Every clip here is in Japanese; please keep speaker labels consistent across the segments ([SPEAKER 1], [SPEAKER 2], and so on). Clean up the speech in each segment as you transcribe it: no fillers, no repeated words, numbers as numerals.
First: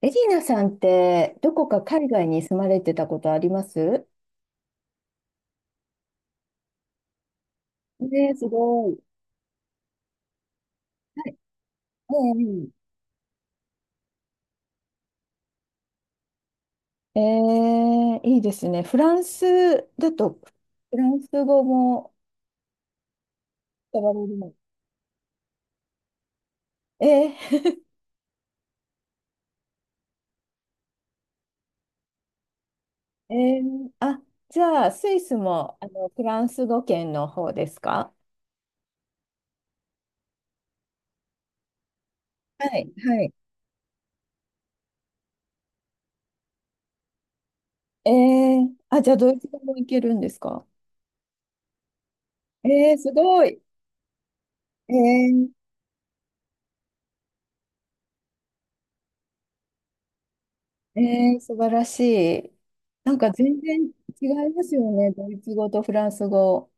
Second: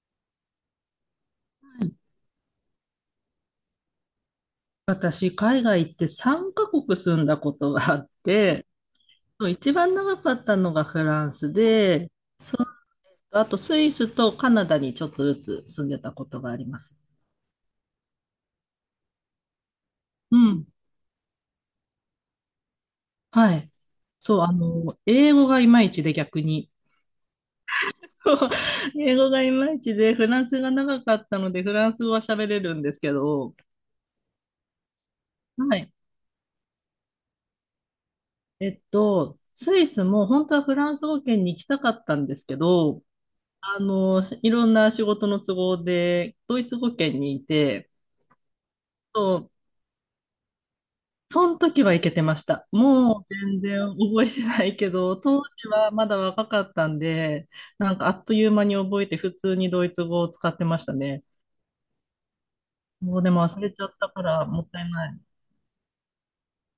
[SPEAKER 1] エリーナさんって、どこか海外に住まれてたことあります
[SPEAKER 2] 私、海外行って3カ国住んだことがあっ
[SPEAKER 1] ねえ、す
[SPEAKER 2] て、
[SPEAKER 1] ごい。
[SPEAKER 2] 一番長かったのがフ
[SPEAKER 1] は
[SPEAKER 2] ラン
[SPEAKER 1] い。
[SPEAKER 2] スで、あとスイスとカナダにちょっとずつ住んでたことがあります。
[SPEAKER 1] ええ、いいですね。フランスだ
[SPEAKER 2] う
[SPEAKER 1] と、
[SPEAKER 2] ん。
[SPEAKER 1] フランス語も、
[SPEAKER 2] はい。
[SPEAKER 1] 使われる
[SPEAKER 2] そう、
[SPEAKER 1] の。
[SPEAKER 2] 英語がいまいちで逆に。
[SPEAKER 1] ええ
[SPEAKER 2] 英語がいまいちで、フランスが長かったので、フランス語は喋れるんですけ
[SPEAKER 1] え
[SPEAKER 2] ど、
[SPEAKER 1] えあ、じゃあ、スイスも、
[SPEAKER 2] はい。
[SPEAKER 1] フランス語圏の方ですか
[SPEAKER 2] スイスも本当はフランス語圏に行きたかったんですけ
[SPEAKER 1] はい、
[SPEAKER 2] ど、
[SPEAKER 1] はい。
[SPEAKER 2] いろんな仕事の都合で、ドイツ語圏にいて、
[SPEAKER 1] ええあ、じゃあ、ド
[SPEAKER 2] そ
[SPEAKER 1] イツ
[SPEAKER 2] う、
[SPEAKER 1] 語もいけるんですか
[SPEAKER 2] その時は行けてました。
[SPEAKER 1] ええす
[SPEAKER 2] もう
[SPEAKER 1] ご
[SPEAKER 2] 全
[SPEAKER 1] い。
[SPEAKER 2] 然覚えてないけど、当時
[SPEAKER 1] え
[SPEAKER 2] はまだ若かったんで、なんかあっという間に覚えて普通にドイツ語を使ってました
[SPEAKER 1] え
[SPEAKER 2] ね。
[SPEAKER 1] ー、素晴らしい。な
[SPEAKER 2] も
[SPEAKER 1] ん
[SPEAKER 2] う
[SPEAKER 1] か
[SPEAKER 2] でも忘
[SPEAKER 1] 全
[SPEAKER 2] れちゃ
[SPEAKER 1] 然
[SPEAKER 2] ったか
[SPEAKER 1] 違
[SPEAKER 2] ら
[SPEAKER 1] い
[SPEAKER 2] も
[SPEAKER 1] ま
[SPEAKER 2] っ
[SPEAKER 1] す
[SPEAKER 2] た
[SPEAKER 1] よ
[SPEAKER 2] いな
[SPEAKER 1] ね、
[SPEAKER 2] い。
[SPEAKER 1] ドイツ語とフランス語。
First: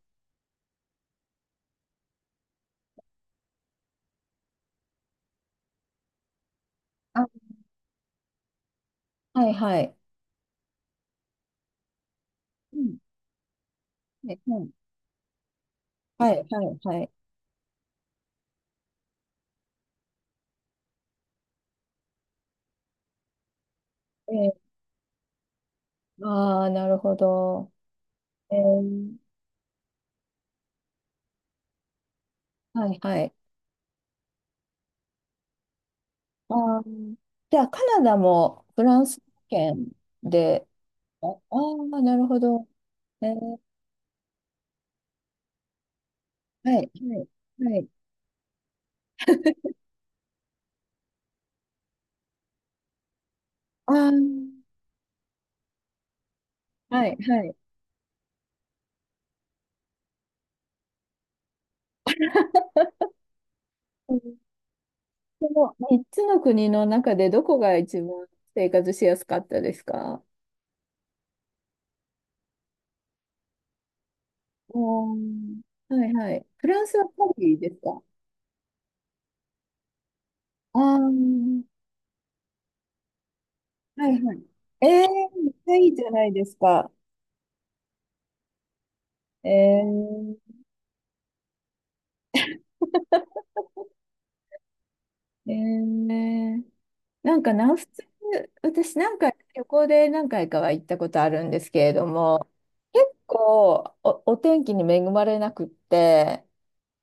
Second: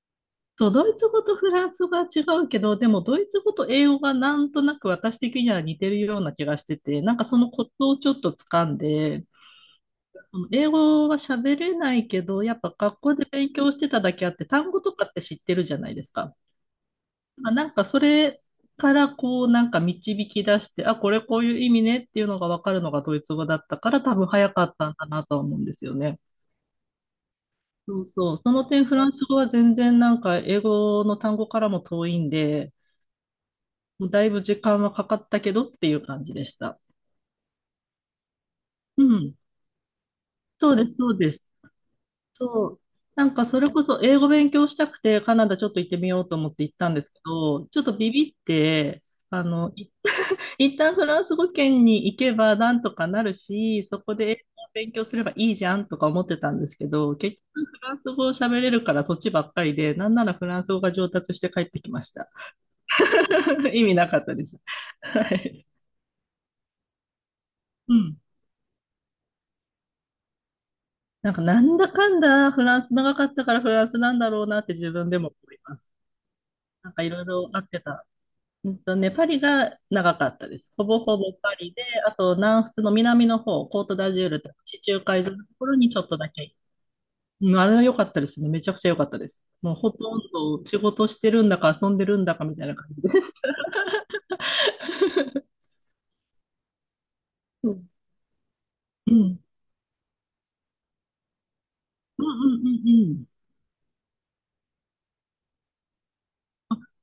[SPEAKER 2] そう、ドイツ語とフランス語が違うけど、でもドイツ語と英語がなんとなく私的には似てるような気がしてて、なんか
[SPEAKER 1] あ、
[SPEAKER 2] そのコツをちょっと掴んで、
[SPEAKER 1] はいはい。
[SPEAKER 2] あの英語は喋れないけど、やっぱ
[SPEAKER 1] うん、
[SPEAKER 2] 学校で勉強してただけあっ
[SPEAKER 1] ね
[SPEAKER 2] て、
[SPEAKER 1] うん、
[SPEAKER 2] 単語とかって知ってるじゃないです
[SPEAKER 1] は
[SPEAKER 2] か。
[SPEAKER 1] いはいはい。
[SPEAKER 2] まあなんかそれからこうなんか導き出して、あ、これこういう意味ねっていうのがわかるのがドイツ語だったから多分早か
[SPEAKER 1] え
[SPEAKER 2] ったんだなとは思うんですよね。
[SPEAKER 1] ー、ああ、なるほど。
[SPEAKER 2] そうそう。そ
[SPEAKER 1] え
[SPEAKER 2] の点フラン
[SPEAKER 1] ー、
[SPEAKER 2] ス語は全然なんか英語の単語からも遠いんで、
[SPEAKER 1] はいはい。
[SPEAKER 2] もうだいぶ時間はかかったけどっていう感じで
[SPEAKER 1] あ
[SPEAKER 2] した。
[SPEAKER 1] ー、じゃあ、カナダもフラ
[SPEAKER 2] う
[SPEAKER 1] ンス
[SPEAKER 2] ん。
[SPEAKER 1] 圏で、
[SPEAKER 2] そうです、そう
[SPEAKER 1] あ
[SPEAKER 2] で
[SPEAKER 1] あ
[SPEAKER 2] す。
[SPEAKER 1] ー、なるほ
[SPEAKER 2] そ
[SPEAKER 1] ど。
[SPEAKER 2] う。な
[SPEAKER 1] え
[SPEAKER 2] んか
[SPEAKER 1] ー、
[SPEAKER 2] それこそ英語勉強したくてカナダちょっと行ってみようと思って行
[SPEAKER 1] は
[SPEAKER 2] った
[SPEAKER 1] い
[SPEAKER 2] んですけ
[SPEAKER 1] はい
[SPEAKER 2] ど、
[SPEAKER 1] は
[SPEAKER 2] ちょっ
[SPEAKER 1] い。
[SPEAKER 2] とビビって、あの、い一旦フランス語圏に行けばなんとかなるし、そこで英
[SPEAKER 1] あ
[SPEAKER 2] 語を勉強すればいいじゃんとか思ってたんですけ
[SPEAKER 1] あは
[SPEAKER 2] ど、
[SPEAKER 1] い
[SPEAKER 2] 結
[SPEAKER 1] はい。
[SPEAKER 2] 局フランス語を喋れるからそっちばっかりで、なんならフランス語が上達して帰ってきました。意味な
[SPEAKER 1] う
[SPEAKER 2] かった
[SPEAKER 1] ん、
[SPEAKER 2] です。はい。
[SPEAKER 1] この3つの国の中でどこが
[SPEAKER 2] う
[SPEAKER 1] 一
[SPEAKER 2] ん。
[SPEAKER 1] 番生活しやすかったですか
[SPEAKER 2] なんかなんだかんだフランス長かったからフランスなんだろうなって自分
[SPEAKER 1] お
[SPEAKER 2] でも思い
[SPEAKER 1] ー、
[SPEAKER 2] ます。
[SPEAKER 1] はいはい。フラン
[SPEAKER 2] なん
[SPEAKER 1] ス
[SPEAKER 2] か
[SPEAKER 1] は
[SPEAKER 2] い
[SPEAKER 1] パ
[SPEAKER 2] ろいろ
[SPEAKER 1] リ
[SPEAKER 2] あっ
[SPEAKER 1] です
[SPEAKER 2] て
[SPEAKER 1] か
[SPEAKER 2] た。うんとね、パリが長かったです。
[SPEAKER 1] あ
[SPEAKER 2] ほ
[SPEAKER 1] あ
[SPEAKER 2] ぼほぼパ
[SPEAKER 1] ー、
[SPEAKER 2] リで、あと南仏の南の方、コート
[SPEAKER 1] は
[SPEAKER 2] ダジ
[SPEAKER 1] い
[SPEAKER 2] ュー
[SPEAKER 1] は
[SPEAKER 2] ル
[SPEAKER 1] い。
[SPEAKER 2] とか地
[SPEAKER 1] え
[SPEAKER 2] 中
[SPEAKER 1] え
[SPEAKER 2] 海沿い
[SPEAKER 1] ー、
[SPEAKER 2] の
[SPEAKER 1] めっ
[SPEAKER 2] とこ
[SPEAKER 1] ちゃ
[SPEAKER 2] ろ
[SPEAKER 1] い
[SPEAKER 2] に
[SPEAKER 1] い
[SPEAKER 2] ちょ
[SPEAKER 1] じ
[SPEAKER 2] っ
[SPEAKER 1] ゃ
[SPEAKER 2] と
[SPEAKER 1] な
[SPEAKER 2] だ
[SPEAKER 1] いで
[SPEAKER 2] け。
[SPEAKER 1] すか。
[SPEAKER 2] うん、あれは良かったですね。めちゃくちゃ良かったです。
[SPEAKER 1] え
[SPEAKER 2] もうほとん
[SPEAKER 1] ー、
[SPEAKER 2] ど仕事してるんだか遊んでるんだかみたいな感じで。
[SPEAKER 1] え ー、なんか
[SPEAKER 2] う
[SPEAKER 1] 南
[SPEAKER 2] ん。
[SPEAKER 1] 仏、私な
[SPEAKER 2] う
[SPEAKER 1] んか
[SPEAKER 2] ん。
[SPEAKER 1] 旅行で何回かは行ったことあるんですけれど
[SPEAKER 2] うん
[SPEAKER 1] も、
[SPEAKER 2] うんうん
[SPEAKER 1] 結
[SPEAKER 2] うん。
[SPEAKER 1] 構お、お天気に恵まれなくって、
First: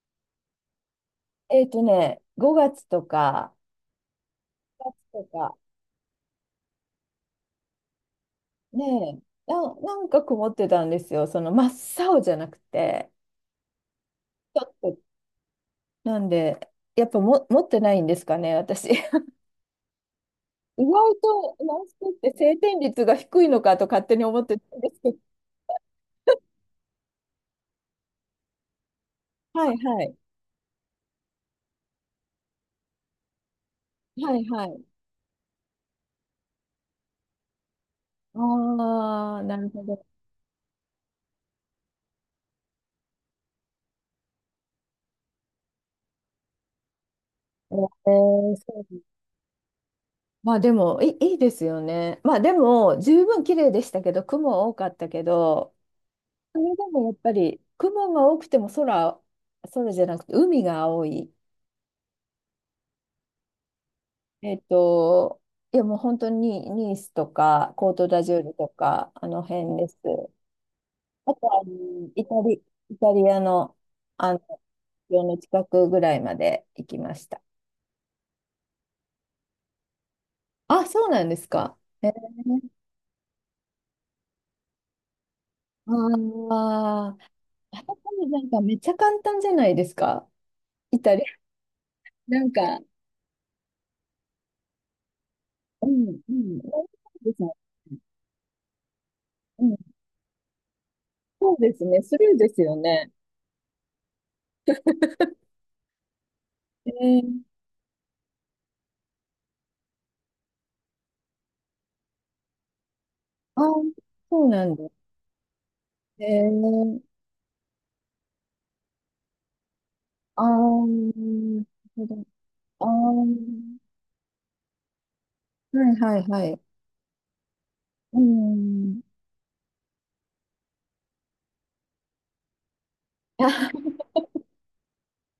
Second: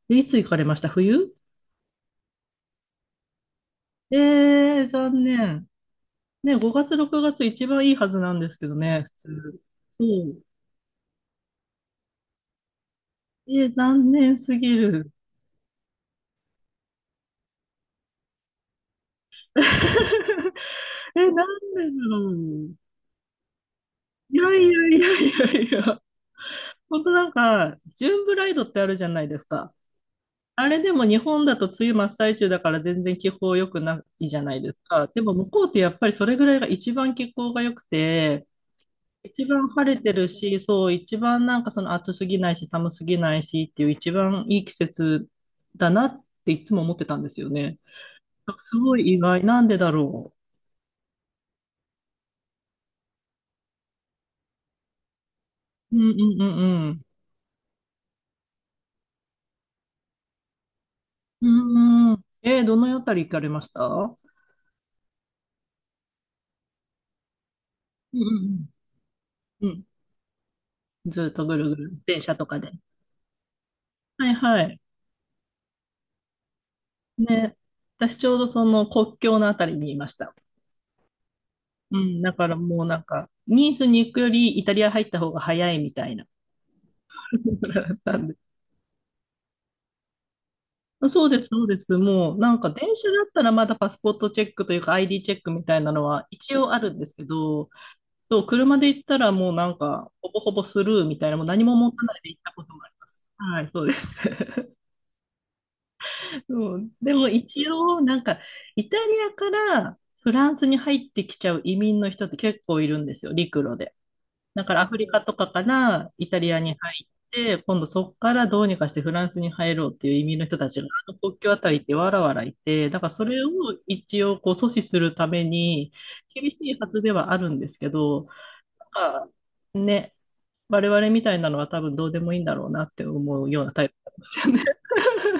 [SPEAKER 2] で、いつ行かれました？冬？
[SPEAKER 1] 5月とか、
[SPEAKER 2] えー、
[SPEAKER 1] 6
[SPEAKER 2] 残
[SPEAKER 1] とか、
[SPEAKER 2] 念。ね、5月、6月一番いいはずなんですけど
[SPEAKER 1] ね
[SPEAKER 2] ね、普
[SPEAKER 1] え、
[SPEAKER 2] 通。
[SPEAKER 1] な
[SPEAKER 2] そ
[SPEAKER 1] んか
[SPEAKER 2] う。
[SPEAKER 1] 曇ってたんですよ。その真っ青じゃなくて。
[SPEAKER 2] えー、残念す
[SPEAKER 1] ちょ
[SPEAKER 2] ぎ
[SPEAKER 1] っと
[SPEAKER 2] る。
[SPEAKER 1] なんで、やっぱも持ってないんですかね、私。意外
[SPEAKER 2] えー、な
[SPEAKER 1] と
[SPEAKER 2] ん
[SPEAKER 1] るラ
[SPEAKER 2] でだ
[SPEAKER 1] スって
[SPEAKER 2] ろ
[SPEAKER 1] 晴
[SPEAKER 2] う。
[SPEAKER 1] 天率が低いのかと勝手に
[SPEAKER 2] い
[SPEAKER 1] 思っ
[SPEAKER 2] や
[SPEAKER 1] て
[SPEAKER 2] い
[SPEAKER 1] たんで
[SPEAKER 2] や
[SPEAKER 1] す
[SPEAKER 2] い
[SPEAKER 1] けど。
[SPEAKER 2] やいやいや。本当なんか、ジューンブライドってあるじゃないです
[SPEAKER 1] は
[SPEAKER 2] か。
[SPEAKER 1] いはい。
[SPEAKER 2] あれでも日本だと梅雨真っ最中だから全然気候良くないじ
[SPEAKER 1] は
[SPEAKER 2] ゃ
[SPEAKER 1] い
[SPEAKER 2] ない
[SPEAKER 1] は
[SPEAKER 2] です
[SPEAKER 1] い。
[SPEAKER 2] か。でも向こうってやっぱりそれぐらいが一番気候が良くて、
[SPEAKER 1] ああ、
[SPEAKER 2] 一
[SPEAKER 1] なる
[SPEAKER 2] 番
[SPEAKER 1] ほ
[SPEAKER 2] 晴れ
[SPEAKER 1] ど。
[SPEAKER 2] てるし、そう、一番なんかその暑すぎないし寒すぎないしっていう一番いい季節だなっていつも思ってたんですよ
[SPEAKER 1] え
[SPEAKER 2] ね。
[SPEAKER 1] ー、
[SPEAKER 2] す
[SPEAKER 1] そ
[SPEAKER 2] ご
[SPEAKER 1] う、
[SPEAKER 2] い意外。なんでだろ
[SPEAKER 1] まあでもいい、いいですよね。まあでも、十分綺麗でしたけど、雲多かったけど、
[SPEAKER 2] う。うんうんう
[SPEAKER 1] それで
[SPEAKER 2] んうん。
[SPEAKER 1] もやっぱり、雲が多くても空、空じゃなくて海が青い。
[SPEAKER 2] うんうん。えーどのあたり行かれました？うん
[SPEAKER 1] えっと、いやもう本当にニースとか、コート
[SPEAKER 2] う
[SPEAKER 1] ダジュールと
[SPEAKER 2] ん
[SPEAKER 1] か、あの
[SPEAKER 2] うん。う
[SPEAKER 1] 辺
[SPEAKER 2] ん、
[SPEAKER 1] です。
[SPEAKER 2] ずっ
[SPEAKER 1] あ
[SPEAKER 2] と
[SPEAKER 1] と
[SPEAKER 2] ぐ
[SPEAKER 1] は、あ
[SPEAKER 2] る
[SPEAKER 1] の、
[SPEAKER 2] ぐる、電
[SPEAKER 1] イタ
[SPEAKER 2] 車とか
[SPEAKER 1] リ、
[SPEAKER 2] で。
[SPEAKER 1] イタリアの、
[SPEAKER 2] はい
[SPEAKER 1] 国
[SPEAKER 2] はい。
[SPEAKER 1] 境の近くぐらいまで行きました。
[SPEAKER 2] ね、私ちょうどその国境のあたりにいました。
[SPEAKER 1] あ、そうなんですか。
[SPEAKER 2] う
[SPEAKER 1] え
[SPEAKER 2] ん、だから
[SPEAKER 1] ー、
[SPEAKER 2] もうなんか、ニースに行くよりイタリア入った方が早いみたいな。
[SPEAKER 1] ああ、あそ こ
[SPEAKER 2] な
[SPEAKER 1] も
[SPEAKER 2] んで？
[SPEAKER 1] なんかめっちゃ簡単じゃないですか。イタリア、
[SPEAKER 2] そうです、そうです。もう
[SPEAKER 1] な
[SPEAKER 2] な
[SPEAKER 1] ん
[SPEAKER 2] んか
[SPEAKER 1] か、
[SPEAKER 2] 電車だったらまだパスポートチェックというか ID チェックみたい
[SPEAKER 1] う
[SPEAKER 2] なの
[SPEAKER 1] ん、
[SPEAKER 2] は
[SPEAKER 1] う
[SPEAKER 2] 一
[SPEAKER 1] ん、
[SPEAKER 2] 応あ
[SPEAKER 1] そ
[SPEAKER 2] るんですけ
[SPEAKER 1] うですね。
[SPEAKER 2] ど、そう、車で行ったらもう
[SPEAKER 1] う
[SPEAKER 2] な
[SPEAKER 1] ん、
[SPEAKER 2] んか、ほぼほぼスルーみたいな、もう
[SPEAKER 1] そう
[SPEAKER 2] 何
[SPEAKER 1] で
[SPEAKER 2] も
[SPEAKER 1] す
[SPEAKER 2] 持
[SPEAKER 1] ね、
[SPEAKER 2] た
[SPEAKER 1] ス
[SPEAKER 2] ない
[SPEAKER 1] ル
[SPEAKER 2] で
[SPEAKER 1] ー
[SPEAKER 2] 行っ
[SPEAKER 1] で
[SPEAKER 2] た
[SPEAKER 1] す
[SPEAKER 2] こと
[SPEAKER 1] よ
[SPEAKER 2] もありま
[SPEAKER 1] ね。
[SPEAKER 2] す。はい、そうです。そう、
[SPEAKER 1] え
[SPEAKER 2] でも
[SPEAKER 1] ー、
[SPEAKER 2] 一応、なんか、イタリアからフランスに入ってきちゃう移民の人って結構いるんですよ、陸
[SPEAKER 1] あ
[SPEAKER 2] 路
[SPEAKER 1] ー、
[SPEAKER 2] で。
[SPEAKER 1] そうな
[SPEAKER 2] だ
[SPEAKER 1] ん
[SPEAKER 2] から
[SPEAKER 1] だ。
[SPEAKER 2] アフリカとかから
[SPEAKER 1] え
[SPEAKER 2] イタリアに
[SPEAKER 1] ー、
[SPEAKER 2] 入って、今度そこからどうにかしてフランスに入ろうっていう移民
[SPEAKER 1] あ
[SPEAKER 2] の人たちが、あの国境
[SPEAKER 1] ー、
[SPEAKER 2] あ
[SPEAKER 1] なる
[SPEAKER 2] たりって
[SPEAKER 1] ほ
[SPEAKER 2] わら
[SPEAKER 1] ど、
[SPEAKER 2] わらい
[SPEAKER 1] あ
[SPEAKER 2] て、だからそれを一応こう阻止するため
[SPEAKER 1] ー、は
[SPEAKER 2] に、
[SPEAKER 1] いはいは
[SPEAKER 2] 厳し
[SPEAKER 1] い。
[SPEAKER 2] いはずではあるんですけ
[SPEAKER 1] う
[SPEAKER 2] ど、
[SPEAKER 1] ん。
[SPEAKER 2] なんかね、我々みたいなのは多分どうでもいいんだろうなって思うようなタイ プなんですよね。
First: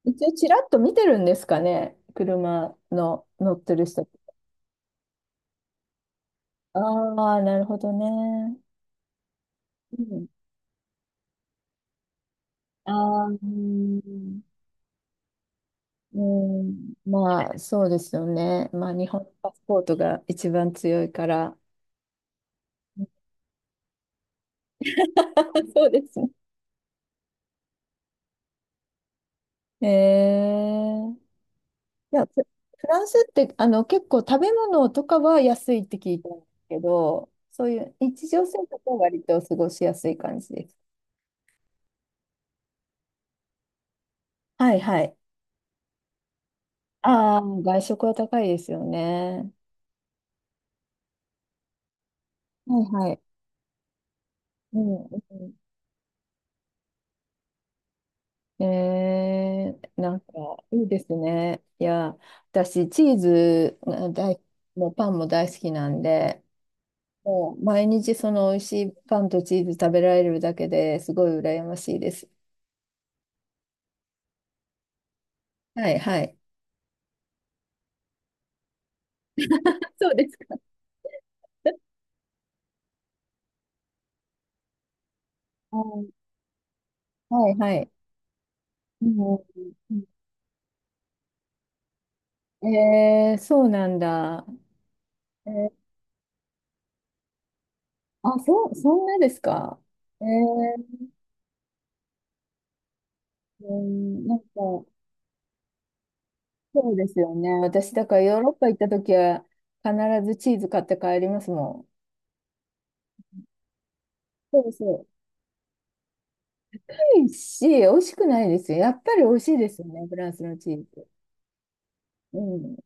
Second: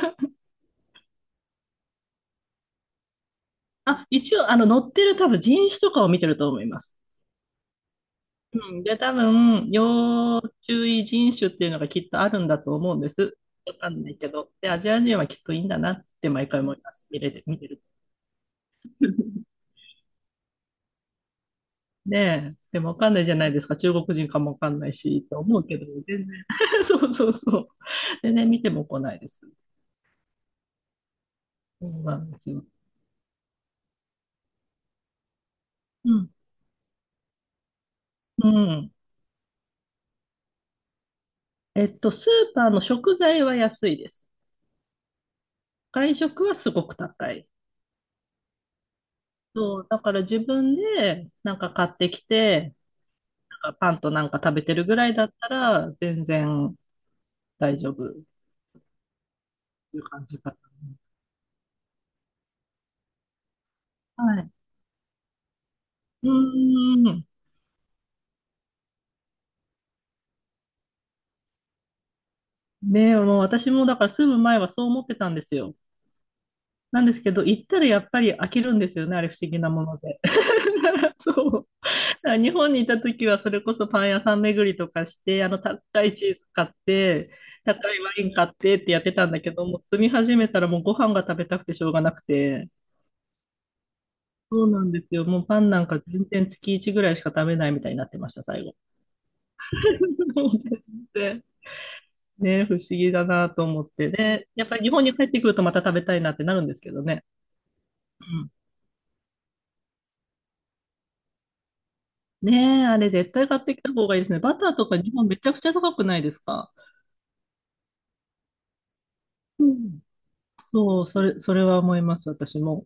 [SPEAKER 1] 一応ちらっと見てるんですかね、車の乗ってる
[SPEAKER 2] あ、
[SPEAKER 1] 人。
[SPEAKER 2] 一応、載ってる多分人種とかを見てると思い
[SPEAKER 1] あ
[SPEAKER 2] ます。
[SPEAKER 1] あ、なるほどね。
[SPEAKER 2] うん。で、多分、
[SPEAKER 1] うん、
[SPEAKER 2] 要注意人種っていうのがきっとあるんだと
[SPEAKER 1] あ
[SPEAKER 2] 思うんで
[SPEAKER 1] あ、う
[SPEAKER 2] す。わかんないけ
[SPEAKER 1] ん、
[SPEAKER 2] ど。で、アジア人はきっといいんだなっ
[SPEAKER 1] う
[SPEAKER 2] て毎回思い
[SPEAKER 1] ん、
[SPEAKER 2] ます。見れて、
[SPEAKER 1] まあ、
[SPEAKER 2] 見てる
[SPEAKER 1] そう
[SPEAKER 2] と。
[SPEAKER 1] ですよね。まあ、日本のパ スポートが一番強いから。
[SPEAKER 2] ねえ。でもわかんないじゃないですか。中国人かもわかんないし、と思う けど、
[SPEAKER 1] そうです
[SPEAKER 2] 全然。
[SPEAKER 1] ね。
[SPEAKER 2] そうそうそう。全然見ても来ないです。
[SPEAKER 1] ええ、
[SPEAKER 2] そう
[SPEAKER 1] い
[SPEAKER 2] な
[SPEAKER 1] や、
[SPEAKER 2] んで
[SPEAKER 1] フ
[SPEAKER 2] すよ。
[SPEAKER 1] フランスってあの結構食べ物とかは安いって聞
[SPEAKER 2] う
[SPEAKER 1] いた
[SPEAKER 2] ん。
[SPEAKER 1] んですけど、そういう日常
[SPEAKER 2] う
[SPEAKER 1] 生活
[SPEAKER 2] ん。
[SPEAKER 1] は割と過ごしやすい感じです。
[SPEAKER 2] えっと、スーパーの食材は安いです。
[SPEAKER 1] はいはい。
[SPEAKER 2] 外食はすごく高
[SPEAKER 1] ああ、
[SPEAKER 2] い。
[SPEAKER 1] 外食は高いですよね。
[SPEAKER 2] そう、だから自分でなんか買ってきて、
[SPEAKER 1] はいはい。
[SPEAKER 2] なんかパンとなんか食べて
[SPEAKER 1] う
[SPEAKER 2] る
[SPEAKER 1] ん
[SPEAKER 2] ぐらい
[SPEAKER 1] う
[SPEAKER 2] だったら全然大丈夫っ
[SPEAKER 1] ん。え
[SPEAKER 2] てい
[SPEAKER 1] ー、
[SPEAKER 2] う
[SPEAKER 1] なん
[SPEAKER 2] 感
[SPEAKER 1] か、
[SPEAKER 2] じか
[SPEAKER 1] いいですね。私、チーズが
[SPEAKER 2] な。は
[SPEAKER 1] 大、
[SPEAKER 2] い。
[SPEAKER 1] もうパンも大好きなん
[SPEAKER 2] う
[SPEAKER 1] で、
[SPEAKER 2] ーん。
[SPEAKER 1] もう毎日その美味しいパンとチーズ食べられるだけですごい羨ましいです。
[SPEAKER 2] ねえ、もう私もだから住む前はそう思ってたんですよ。
[SPEAKER 1] はい、はい。
[SPEAKER 2] なんですけど、行ったらやっぱり飽きるんですよね、あれ不思議なも の
[SPEAKER 1] そう
[SPEAKER 2] で。
[SPEAKER 1] ですか。
[SPEAKER 2] そう。だから日本にいた時はそれこそパン屋さん巡りとかして、あの
[SPEAKER 1] は
[SPEAKER 2] 高いチ
[SPEAKER 1] い
[SPEAKER 2] ーズ買って、
[SPEAKER 1] はい
[SPEAKER 2] 高いワイン買ってってやってたんだけど、もう
[SPEAKER 1] う
[SPEAKER 2] 住み始めたらもうご飯が食べたくてしょうがなくて。
[SPEAKER 1] ん、えー、そうなんだ。
[SPEAKER 2] そうなんですよ。もう
[SPEAKER 1] え
[SPEAKER 2] パン
[SPEAKER 1] ー
[SPEAKER 2] なんか全然月1ぐらいしか食べないみたいになってまし
[SPEAKER 1] あ、
[SPEAKER 2] た、最
[SPEAKER 1] そ
[SPEAKER 2] 後。
[SPEAKER 1] う、そんなですか。え
[SPEAKER 2] もう全
[SPEAKER 1] ー、
[SPEAKER 2] 然ね、不思議だなと
[SPEAKER 1] う
[SPEAKER 2] 思って。
[SPEAKER 1] ん、なんか、
[SPEAKER 2] で、やっぱり日本に帰ってくるとまた食べたいなってなるんですけ
[SPEAKER 1] そう
[SPEAKER 2] ど
[SPEAKER 1] です
[SPEAKER 2] ね。
[SPEAKER 1] よね。私、だから
[SPEAKER 2] う
[SPEAKER 1] ヨー
[SPEAKER 2] ん。
[SPEAKER 1] ロッパ行った時は必ずチーズ買って帰りますもん。
[SPEAKER 2] ねえ、あれ絶対買ってきた方がいいですね。バ
[SPEAKER 1] そ
[SPEAKER 2] タ
[SPEAKER 1] う
[SPEAKER 2] ーと
[SPEAKER 1] そ
[SPEAKER 2] か
[SPEAKER 1] う。
[SPEAKER 2] 日本めちゃくちゃ高くないですか？
[SPEAKER 1] 美味しくないですよ。やっぱり美味しい
[SPEAKER 2] う
[SPEAKER 1] ですよ
[SPEAKER 2] ん。
[SPEAKER 1] ね、フランスのチー
[SPEAKER 2] そ
[SPEAKER 1] ズ。
[SPEAKER 2] う、それ、それは思います、
[SPEAKER 1] う
[SPEAKER 2] 私
[SPEAKER 1] ん。
[SPEAKER 2] も。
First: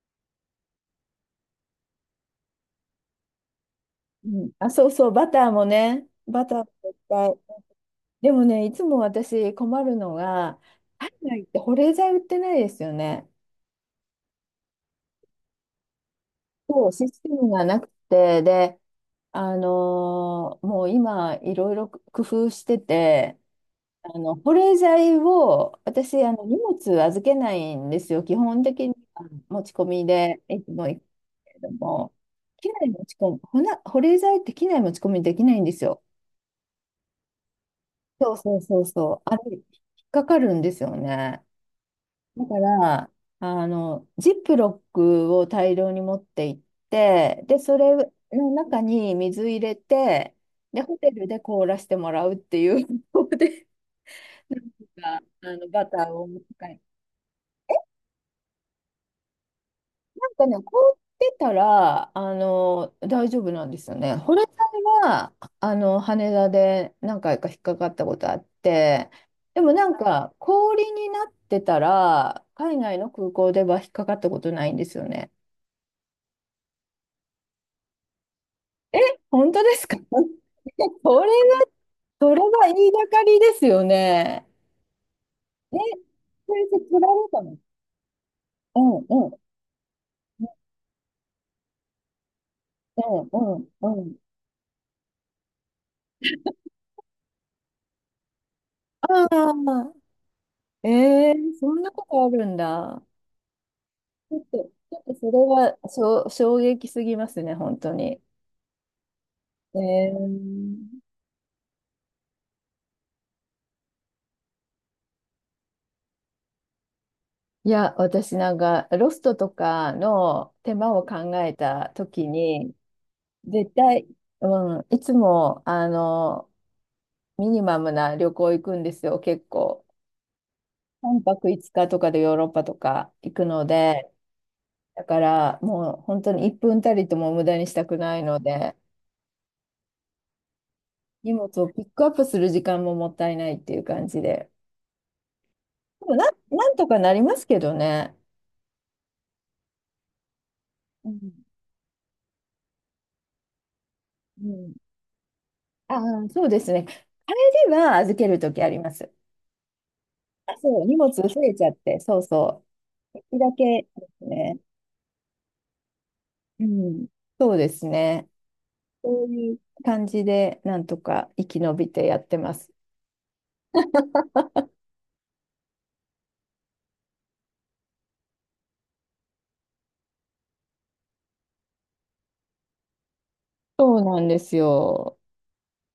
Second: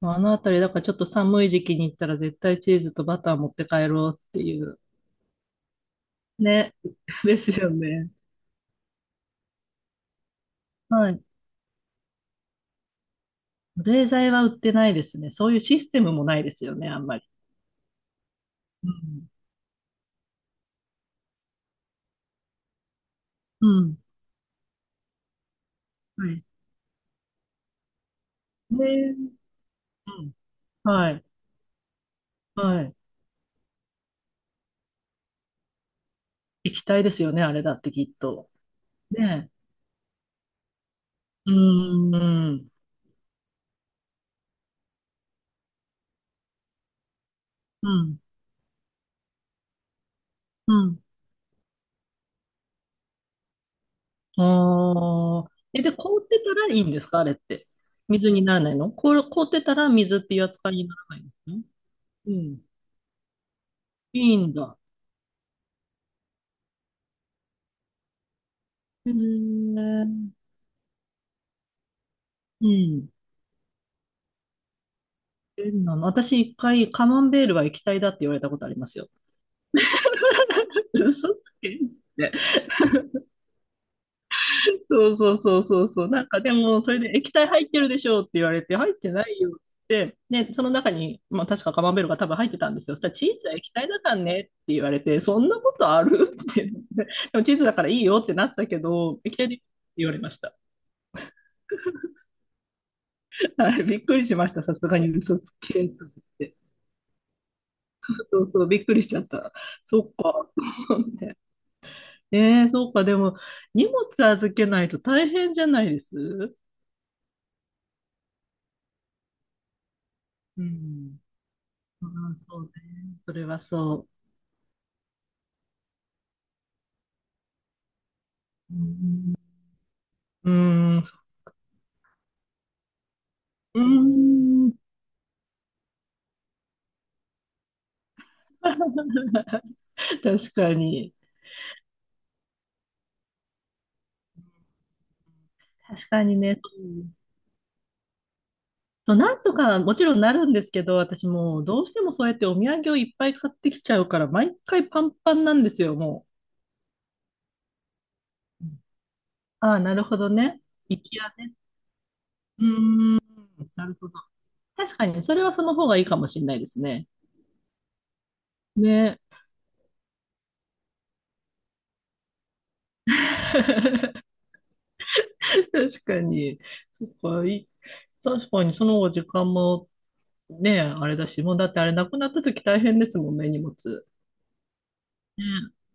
[SPEAKER 2] あのあたり、だからちょっと寒い時期に行ったら絶対チーズとバター持って帰ろう
[SPEAKER 1] う
[SPEAKER 2] って
[SPEAKER 1] ん、
[SPEAKER 2] い
[SPEAKER 1] あ、
[SPEAKER 2] う。
[SPEAKER 1] そうそう、バターもね。バターも
[SPEAKER 2] ね。
[SPEAKER 1] いっ ぱい。
[SPEAKER 2] ですよね。
[SPEAKER 1] でもね、いつも私困るのが、
[SPEAKER 2] は
[SPEAKER 1] 海
[SPEAKER 2] い。
[SPEAKER 1] 外って保冷剤売ってないですよね。
[SPEAKER 2] 冷剤は売ってないですね。そういうシステムもないですよね、
[SPEAKER 1] そう、
[SPEAKER 2] あん
[SPEAKER 1] シ
[SPEAKER 2] ま
[SPEAKER 1] ス
[SPEAKER 2] り。
[SPEAKER 1] テムがなくて、で、
[SPEAKER 2] うん。
[SPEAKER 1] もう今、いろいろ工夫してて、
[SPEAKER 2] うん。
[SPEAKER 1] あの保冷剤を、私、
[SPEAKER 2] は
[SPEAKER 1] あ
[SPEAKER 2] い。
[SPEAKER 1] の荷物預けないんですよ、基本
[SPEAKER 2] ね、
[SPEAKER 1] 的には持ち込み
[SPEAKER 2] うん。
[SPEAKER 1] でいつも行く
[SPEAKER 2] はい。
[SPEAKER 1] けれども、機
[SPEAKER 2] は
[SPEAKER 1] 内
[SPEAKER 2] い。
[SPEAKER 1] 持ち込むほな保冷剤って機内持ち込みできないんですよ、
[SPEAKER 2] 液体ですよね、あれだってきっ
[SPEAKER 1] そう
[SPEAKER 2] と。
[SPEAKER 1] そうそうそう、あれ
[SPEAKER 2] ね
[SPEAKER 1] 引っかかるんですよね、
[SPEAKER 2] え。う
[SPEAKER 1] だ
[SPEAKER 2] ー
[SPEAKER 1] か
[SPEAKER 2] ん。
[SPEAKER 1] ら、あのジップロックを大量に持って行って、でそ
[SPEAKER 2] う
[SPEAKER 1] れ
[SPEAKER 2] ん。
[SPEAKER 1] の中に水入れて、
[SPEAKER 2] う
[SPEAKER 1] でホ
[SPEAKER 2] ん。
[SPEAKER 1] テルで凍らせてもらうっていう方法で、なんか
[SPEAKER 2] あ
[SPEAKER 1] あ
[SPEAKER 2] あ。
[SPEAKER 1] の
[SPEAKER 2] え、
[SPEAKER 1] バ
[SPEAKER 2] で、
[SPEAKER 1] ター
[SPEAKER 2] 凍っ
[SPEAKER 1] を。
[SPEAKER 2] てたらいいんですか、あれって？水にならないの？凍、凍ってたら水っ
[SPEAKER 1] なん
[SPEAKER 2] ていう
[SPEAKER 1] かね、
[SPEAKER 2] 扱いにな
[SPEAKER 1] 凍っ
[SPEAKER 2] らないんで
[SPEAKER 1] て
[SPEAKER 2] す
[SPEAKER 1] た
[SPEAKER 2] ね。
[SPEAKER 1] ら、
[SPEAKER 2] うん。
[SPEAKER 1] 大丈夫なんですよね。
[SPEAKER 2] い
[SPEAKER 1] 保
[SPEAKER 2] い
[SPEAKER 1] 冷
[SPEAKER 2] んだ。
[SPEAKER 1] 剤は、羽田で何回か引っかかったことあっ
[SPEAKER 2] へ
[SPEAKER 1] て、
[SPEAKER 2] え。
[SPEAKER 1] でも
[SPEAKER 2] う
[SPEAKER 1] なんか、氷になってたら、海外
[SPEAKER 2] ん。
[SPEAKER 1] の空港では引っかかったことないんですよね。
[SPEAKER 2] 変なの。私一回、カマンベールは液体だって言われたことあります
[SPEAKER 1] え、
[SPEAKER 2] よ。
[SPEAKER 1] 本当ですか それ
[SPEAKER 2] 嘘つ
[SPEAKER 1] は、
[SPEAKER 2] けんって。
[SPEAKER 1] それは言いがかりですよね。
[SPEAKER 2] そうそうそう
[SPEAKER 1] え、
[SPEAKER 2] そうそう。なんかで
[SPEAKER 1] それで
[SPEAKER 2] も、それ
[SPEAKER 1] 取ら
[SPEAKER 2] で
[SPEAKER 1] れ
[SPEAKER 2] 液
[SPEAKER 1] た
[SPEAKER 2] 体
[SPEAKER 1] の
[SPEAKER 2] 入ってるでしょうって言われて、
[SPEAKER 1] う
[SPEAKER 2] 入っ
[SPEAKER 1] ん
[SPEAKER 2] て
[SPEAKER 1] う
[SPEAKER 2] な
[SPEAKER 1] ん。
[SPEAKER 2] いよって言って、で、その中に、まあ確かカマンベールが多分入ってたんですよ。そ
[SPEAKER 1] う
[SPEAKER 2] したらチ
[SPEAKER 1] んう
[SPEAKER 2] ーズは
[SPEAKER 1] ん
[SPEAKER 2] 液体だ
[SPEAKER 1] う
[SPEAKER 2] から
[SPEAKER 1] ん。
[SPEAKER 2] ねって言われて、そんなことあるってって。でもチーズだからいいよってなったけど、
[SPEAKER 1] あ
[SPEAKER 2] 液体でいいって
[SPEAKER 1] あ、
[SPEAKER 2] 言われました。
[SPEAKER 1] えー、そんなことあるんだ。
[SPEAKER 2] はい、びっくりし
[SPEAKER 1] ちょっ
[SPEAKER 2] まし
[SPEAKER 1] と、
[SPEAKER 2] た。
[SPEAKER 1] ち
[SPEAKER 2] さすが
[SPEAKER 1] ょっ
[SPEAKER 2] に
[SPEAKER 1] とそ
[SPEAKER 2] 嘘
[SPEAKER 1] れ
[SPEAKER 2] つ
[SPEAKER 1] は
[SPEAKER 2] け
[SPEAKER 1] し
[SPEAKER 2] と思っ
[SPEAKER 1] ょ
[SPEAKER 2] て。
[SPEAKER 1] 衝撃すぎますね、本当に。
[SPEAKER 2] そうそう、びっくりしちゃった。
[SPEAKER 1] え
[SPEAKER 2] そっか。と
[SPEAKER 1] ー
[SPEAKER 2] 思って。ええ、そうか。でも、荷物預けないと大変じゃないです
[SPEAKER 1] いや、私なんか、ロストとかの
[SPEAKER 2] う
[SPEAKER 1] 手間を
[SPEAKER 2] ん。
[SPEAKER 1] 考えた
[SPEAKER 2] あ
[SPEAKER 1] とき
[SPEAKER 2] あ、そうね。
[SPEAKER 1] に、
[SPEAKER 2] それは
[SPEAKER 1] 絶対、
[SPEAKER 2] そ
[SPEAKER 1] うん、いつも、ミニマムな旅行行く
[SPEAKER 2] う。う
[SPEAKER 1] んですよ、結
[SPEAKER 2] ん。
[SPEAKER 1] 構。
[SPEAKER 2] うーん。
[SPEAKER 1] 3泊5日とかでヨーロッパとか行くの
[SPEAKER 2] う
[SPEAKER 1] で、
[SPEAKER 2] ーん。
[SPEAKER 1] だからもう本当に1分たりとも無駄にしたくないので、
[SPEAKER 2] 確かに。
[SPEAKER 1] 荷物をピックアップする時間ももったいないっていう感じで。で
[SPEAKER 2] 確
[SPEAKER 1] も
[SPEAKER 2] か
[SPEAKER 1] なん、
[SPEAKER 2] にね。
[SPEAKER 1] なんとかなりますけどね。
[SPEAKER 2] そう、なんとかもちろんなるんですけど、
[SPEAKER 1] う
[SPEAKER 2] 私
[SPEAKER 1] ん、
[SPEAKER 2] もうどうしてもそうやってお土産をいっぱい買ってきちゃうから、
[SPEAKER 1] う
[SPEAKER 2] 毎
[SPEAKER 1] ん、
[SPEAKER 2] 回パンパンなんです
[SPEAKER 1] あ
[SPEAKER 2] よ、も
[SPEAKER 1] あ、そうですね。あれでは預けるとき
[SPEAKER 2] う。
[SPEAKER 1] あります。
[SPEAKER 2] ああ、なるほど
[SPEAKER 1] あ、
[SPEAKER 2] ね。
[SPEAKER 1] そう、荷
[SPEAKER 2] 行
[SPEAKER 1] 物
[SPEAKER 2] き
[SPEAKER 1] 増
[SPEAKER 2] やね。
[SPEAKER 1] えちゃって、そう
[SPEAKER 2] う
[SPEAKER 1] そ
[SPEAKER 2] ーん。
[SPEAKER 1] う。一だけ
[SPEAKER 2] なる
[SPEAKER 1] で
[SPEAKER 2] ほど。
[SPEAKER 1] すね。
[SPEAKER 2] 確かに、それはその方がいいかもしれない
[SPEAKER 1] う
[SPEAKER 2] です
[SPEAKER 1] ん、
[SPEAKER 2] ね。
[SPEAKER 1] そうですね。
[SPEAKER 2] ね。
[SPEAKER 1] そういう感じで、なんとか生き延びてやってます。
[SPEAKER 2] 確かに。そっか、いい、確かに、その方が時間もねえ、あれだし、もうだってあれなくなった時大変ですもんね、荷物。
[SPEAKER 1] そうなんですよ。
[SPEAKER 2] ね